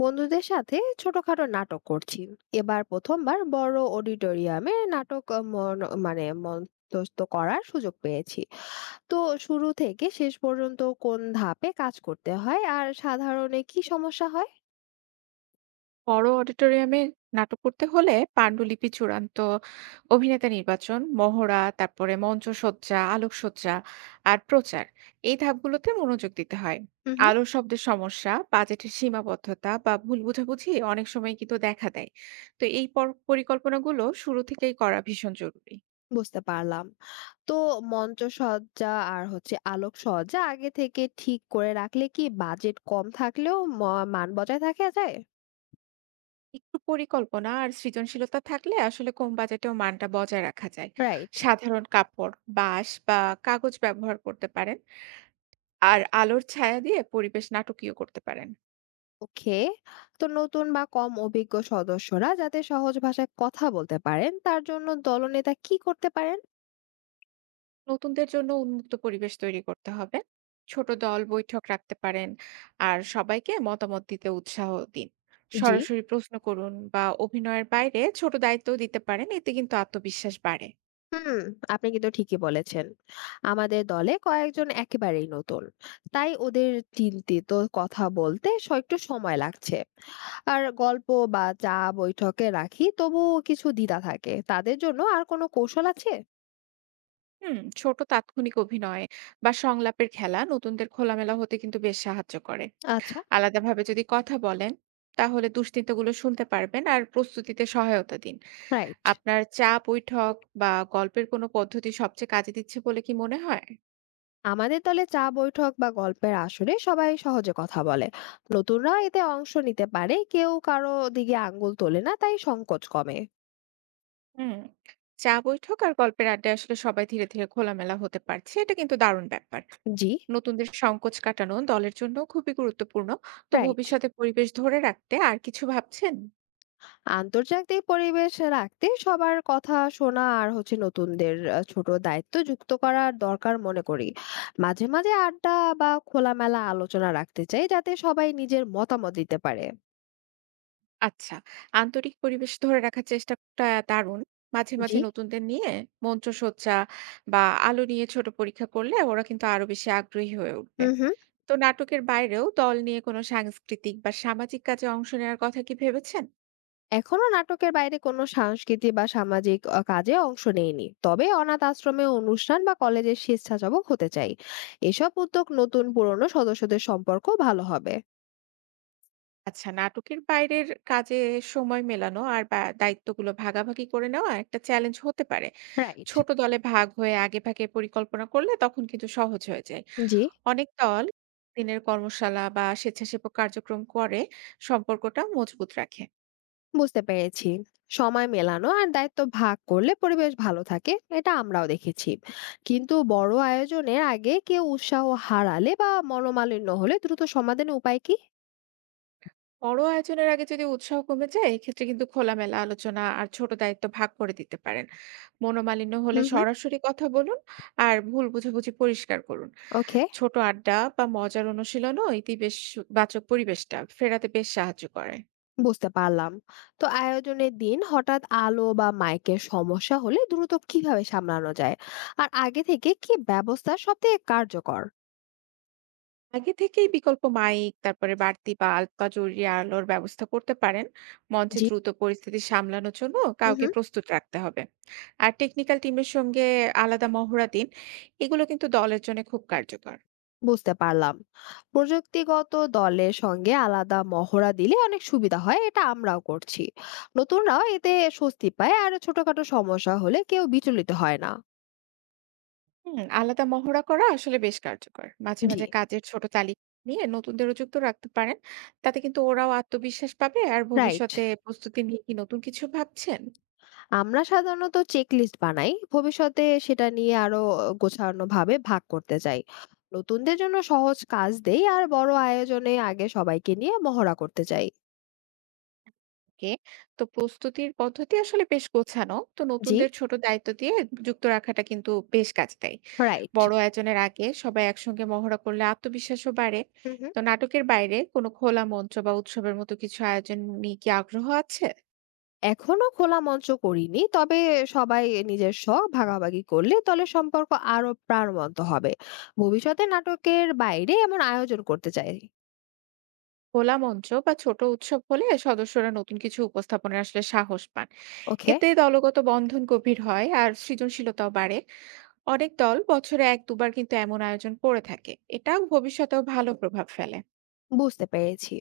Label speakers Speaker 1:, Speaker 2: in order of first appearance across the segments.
Speaker 1: বন্ধুদের সাথে ছোটখাটো নাটক করছি। এবার প্রথমবার বড় অডিটোরিয়ামে নাটক আহ, মন- মানে মঞ্চস্থ করার সুযোগ পেয়েছি। তো শুরু থেকে শেষ পর্যন্ত কোন ধাপে কাজ করতে হয় আর সাধারণে কি সমস্যা হয়?
Speaker 2: বড় অডিটোরিয়ামে নাটক করতে হলে পাণ্ডুলিপি চূড়ান্ত, অভিনেতা নির্বাচন, মহড়া, তারপরে মঞ্চসজ্জা, আলোকসজ্জা আর প্রচার, এই ধাপগুলোতে মনোযোগ দিতে হয়।
Speaker 1: হুম হুম।
Speaker 2: আলোর শব্দের সমস্যা, বাজেটের সীমাবদ্ধতা বা ভুল বোঝাবুঝি অনেক সময় কিন্তু দেখা দেয়। তো এই পরিকল্পনাগুলো শুরু থেকেই করা ভীষণ জরুরি।
Speaker 1: বুঝতে পারলাম। তো মঞ্চ সজ্জা আর হচ্ছে আলোক সজ্জা আগে থেকে ঠিক করে রাখলে কি বাজেট কম থাকলেও মান বজায় থাকা যায়?
Speaker 2: একটু পরিকল্পনা আর সৃজনশীলতা থাকলে আসলে কম বাজেটেও মানটা বজায় রাখা যায়।
Speaker 1: রাইট।
Speaker 2: সাধারণ কাপড়, বাঁশ বা কাগজ ব্যবহার করতে পারেন আর আলোর ছায়া দিয়ে পরিবেশ নাটকীয় করতে পারেন।
Speaker 1: ওকে। তো নতুন বা কম অভিজ্ঞ সদস্যরা যাতে সহজ ভাষায় কথা বলতে পারেন তার জন্য দলনেতা কি করতে পারেন?
Speaker 2: নতুনদের জন্য উন্মুক্ত পরিবেশ তৈরি করতে হবে। ছোট দল বৈঠক রাখতে পারেন। আর সবাইকে মতামত দিতে উৎসাহ দিন।
Speaker 1: জি।
Speaker 2: সরাসরি প্রশ্ন করুন বা অভিনয়ের বাইরে ছোট দায়িত্বও দিতে পারেন। এতে কিন্তু আত্মবিশ্বাস বাড়ে।
Speaker 1: হুম। আপনি কিন্তু ঠিকই বলেছেন, আমাদের দলে কয়েকজন একেবারেই নতুন, তাই ওদের চিন্তিত কথা বলতে একটু সময় লাগছে। আর গল্প বা চা বৈঠকে রাখি তবুও কিছু দ্বিধা থাকে, তাদের জন্য আর কোনো কৌশল আছে?
Speaker 2: ছোট তাৎক্ষণিক অভিনয় বা সংলাপের খেলা নতুনদের খোলামেলা হতে কিন্তু বেশ সাহায্য করে।
Speaker 1: আচ্ছা।
Speaker 2: আলাদাভাবে যদি কথা বলেন, তাহলে দুশ্চিন্তাগুলো শুনতে পারবেন আর প্রস্তুতিতে সহায়তা দিন।
Speaker 1: রাইট।
Speaker 2: আপনার চা বৈঠক বা গল্পের কোনো পদ্ধতি সবচেয়ে কাজে দিচ্ছে বলে কি মনে হয়?
Speaker 1: আমাদের দলে চা বৈঠক বা গল্পের আসরে সবাই সহজে কথা বলে, নতুনরা এতে অংশ নিতে পারে, কেউ কারো দিকে আঙ্গুল তোলে না তাই সংকোচ কমে।
Speaker 2: হুম। চা বৈঠক আর গল্পের আড্ডায় আসলে সবাই ধীরে, ধীরে খোলামেলা হতে পারছে। এটা কিন্তু দারুণ ব্যাপার।
Speaker 1: জি।
Speaker 2: নতুনদের সংকোচ কাটানো দলের জন্য খুবই গুরুত্বপূর্ণ। তো
Speaker 1: রাইট।
Speaker 2: ভবিষ্যতে পরিবেশ ধরে রাখতে আর কিছু ভাবছেন?
Speaker 1: আন্তর্জাতিক পরিবেশ রাখতে সবার কথা শোনা আর হচ্ছে নতুনদের ছোট দায়িত্ব যুক্ত করার দরকার মনে করি। মাঝে মাঝে আড্ডা বা খোলামেলা আলোচনা রাখতে চাই, যাতে সবাই নিজের মতামত দিতে পারে।
Speaker 2: আচ্ছা, আন্তরিক পরিবেশ ধরে রাখার চেষ্টাটা দারুণ। মাঝে,
Speaker 1: জি।
Speaker 2: মাঝে নতুনদের নিয়ে মঞ্চসজ্জা বা আলো নিয়ে ছোট পরীক্ষা করলে ওরা কিন্তু আরো বেশি আগ্রহী হয়ে উঠবে।
Speaker 1: হুম হুম।
Speaker 2: তো নাটকের বাইরেও দল নিয়ে কোনো সাংস্কৃতিক বা সামাজিক কাজে অংশ নেওয়ার কথা কি ভেবেছেন?
Speaker 1: এখনো নাটকের বাইরে কোনো সাংস্কৃতিক বা সামাজিক কাজে অংশ নেইনি, তবে অনাথ আশ্রমে অনুষ্ঠান বা কলেজের স্বেচ্ছাসেবক হতে চাই। এসব উদ্যোগ নতুন পুরনো সদস্যদের সম্পর্ক ভালো হবে।
Speaker 2: আচ্ছা, নাটকের বাইরের কাজে সময় মেলানো আর বা দায়িত্বগুলো ভাগাভাগি করে নেওয়া একটা চ্যালেঞ্জ হতে পারে।
Speaker 1: রাইট।
Speaker 2: ছোট দলে ভাগ হয়ে আগেভাগে পরিকল্পনা করলে তখন কিন্তু সহজ হয়ে যায়।
Speaker 1: জি।
Speaker 2: অনেক দল দিনের কর্মশালা বা স্বেচ্ছাসেবক কার্যক্রম করে সম্পর্কটা মজবুত রাখে।
Speaker 1: বুঝতে পেরেছি। সময় মেলানো আর দায়িত্ব ভাগ করলে পরিবেশ ভালো থাকে, এটা আমরাও দেখেছি। কিন্তু বড় আয়োজনের আগে কেউ উৎসাহ হারালে বা মনোমালিন্য হলে দ্রুত সমাধানের উপায় কি?
Speaker 2: বড় আয়োজনের আগে যদি উৎসাহ কমে যায়, এক্ষেত্রে কিন্তু খোলামেলা আলোচনা আর ছোট দায়িত্ব ভাগ করে দিতে পারেন। মনোমালিন্য হলে
Speaker 1: হুম হুম।
Speaker 2: সরাসরি কথা বলুন আর ভুল বুঝাবুঝি পরিষ্কার করুন।
Speaker 1: ওকে।
Speaker 2: ছোট আড্ডা বা মজার অনুশীলনও ইতিবাচক পরিবেশটা ফেরাতে বেশ সাহায্য করে।
Speaker 1: বুঝতে পারলাম। তো আয়োজনের দিন হঠাৎ আলো বা মাইকের সমস্যা হলে দ্রুত কিভাবে সামলানো যায়? আর আগে থেকে কি ব্যবস্থা সবথেকে কার্যকর?
Speaker 2: আগে থেকেই বিকল্প মাইক, তারপরে বাড়তি বাল্ব বা জরুরি আলোর ব্যবস্থা করতে পারেন। মঞ্চে
Speaker 1: জি।
Speaker 2: দ্রুত পরিস্থিতি সামলানোর জন্য
Speaker 1: হুম,
Speaker 2: কাউকে
Speaker 1: হুম।
Speaker 2: প্রস্তুত রাখতে হবে। আর টেকনিক্যাল টিমের সঙ্গে আলাদা মহড়া দিন, এগুলো কিন্তু দলের জন্য খুব কার্যকর।
Speaker 1: বুঝতে পারলাম। প্রযুক্তিগত দলের সঙ্গে আলাদা মহড়া দিলে অনেক সুবিধা হয়, এটা আমরাও করছি। নতুনরাও এতে স্বস্তি পায় আর ছোটখাটো সমস্যা হলে কেউ বিচলিত হয় না।
Speaker 2: আলাদা মহড়া করা আসলে বেশ কার্যকর। মাঝে,
Speaker 1: জি,
Speaker 2: মাঝে কাজের ছোট তালিকা নিয়ে নতুনদেরও যুক্ত রাখতে পারেন। তাতে কিন্তু ওরাও আত্মবিশ্বাস পাবে। আর
Speaker 1: রাইট।
Speaker 2: ভবিষ্যতে প্রস্তুতি নিয়ে কি নতুন কিছু ভাবছেন?
Speaker 1: আমরা সাধারণত চেকলিস্ট বানাই। ভবিষ্যতে সেটা নিয়ে আরো গোছানোভাবে ভাগ করতে চাই। নতুনদের জন্য সহজ কাজ দেই আর বড় আয়োজনে আগে সবাইকে নিয়ে মহড়া করতে চাই।
Speaker 2: ওকে। তো প্রস্তুতির পদ্ধতি আসলে বেশ গোছানো। তো
Speaker 1: জি,
Speaker 2: নতুনদের ছোট দায়িত্ব দিয়ে যুক্ত রাখাটা কিন্তু বেশ কাজ দেয়।
Speaker 1: রাইট।
Speaker 2: বড় আয়োজনের আগে সবাই একসঙ্গে মহড়া করলে আত্মবিশ্বাসও বাড়ে।
Speaker 1: হুম, হুম।
Speaker 2: তো নাটকের বাইরে কোনো খোলা মঞ্চ বা উৎসবের মতো কিছু আয়োজন নিয়ে কি আগ্রহ আছে?
Speaker 1: এখনো খোলা মঞ্চ করিনি। তবে সবাই নিজের শখ ভাগাভাগি করলে দলের সম্পর্ক আরো প্রাণবন্ত হবে। ভবিষ্যতে নাটকের বাইরে এমন আয়োজন করতে চাই।
Speaker 2: খোলা মঞ্চ বা ছোট উৎসব হলে সদস্যরা নতুন কিছু উপস্থাপনের আসলে সাহস পান।
Speaker 1: ওকে।
Speaker 2: এতে দলগত বন্ধন গভীর হয় আর সৃজনশীলতাও বাড়ে। অনেক দল বছরে 1-2 বার কিন্তু এমন আয়োজন করে থাকে, এটাও ভবিষ্যতেও ভালো প্রভাব ফেলে।
Speaker 1: বুঝতে পেরেছি,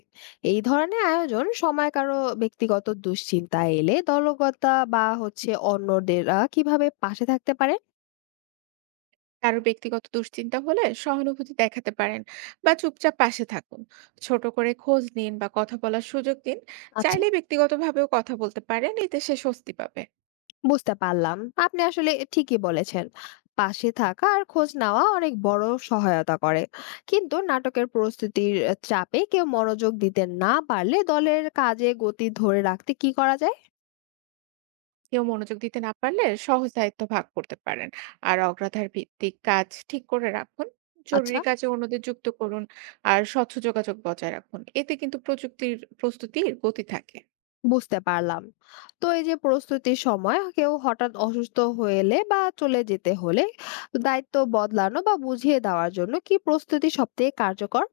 Speaker 1: এই ধরনের আয়োজন সময় কারো ব্যক্তিগত দুশ্চিন্তা এলে দলগতা বা হচ্ছে অন্যদেরা কিভাবে পাশে থাকতে পারে?
Speaker 2: কারো ব্যক্তিগত দুশ্চিন্তা হলে সহানুভূতি দেখাতে পারেন বা চুপচাপ পাশে থাকুন। ছোট করে খোঁজ নিন বা কথা বলার সুযোগ দিন।
Speaker 1: আচ্ছা।
Speaker 2: চাইলে ব্যক্তিগতভাবেও কথা বলতে পারেন, এতে সে স্বস্তি পাবে।
Speaker 1: বুঝতে পারলাম। আপনি আসলে ঠিকই বলেছেন, পাশে থাকা আর খোঁজ নেওয়া অনেক বড় সহায়তা করে। কিন্তু নাটকের প্রস্তুতির চাপে কেউ মনোযোগ দিতে না পারলে দলের কাজে গতি ধরে রাখতে কি করা যায়?
Speaker 2: কেউ মনোযোগ দিতে না পারলে সহজ দায়িত্ব ভাগ করতে পারেন আর অগ্রাধার ভিত্তিক কাজ ঠিক করে রাখুন।
Speaker 1: আচ্ছা।
Speaker 2: জরুরি কাজে অন্যদের যুক্ত করুন আর স্বচ্ছ যোগাযোগ বজায় রাখুন, এতে কিন্তু প্রযুক্তির প্রস্তুতির গতি থাকে।
Speaker 1: বুঝতে পারলাম। তো এই যে প্রস্তুতির সময় কেউ হঠাৎ অসুস্থ হলে বা চলে যেতে হলে দায়িত্ব বদলানো বা বুঝিয়ে দেওয়ার জন্য কি প্রস্তুতি সবথেকে কার্যকর?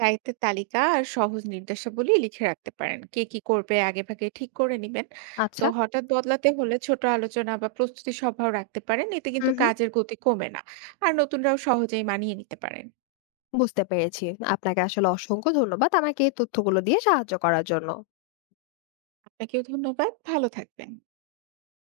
Speaker 2: দায়িত্বের তালিকা আর সহজ নির্দেশাবলী লিখে রাখতে পারেন, কে কি করবে আগে ভাগে ঠিক করে নিবেন। তো
Speaker 1: আচ্ছা,
Speaker 2: হঠাৎ বদলাতে হলে ছোট আলোচনা বা প্রস্তুতি সভাও রাখতে পারেন, এতে কিন্তু
Speaker 1: হুম, হুম,
Speaker 2: কাজের গতি কমে না আর নতুনরাও সহজেই মানিয়ে নিতে পারেন।
Speaker 1: বুঝতে পেরেছি। আপনাকে আসলে অসংখ্য ধন্যবাদ আমাকে এই তথ্যগুলো দিয়ে সাহায্য করার জন্য।
Speaker 2: আপনাকেও ধন্যবাদ, ভালো থাকবেন।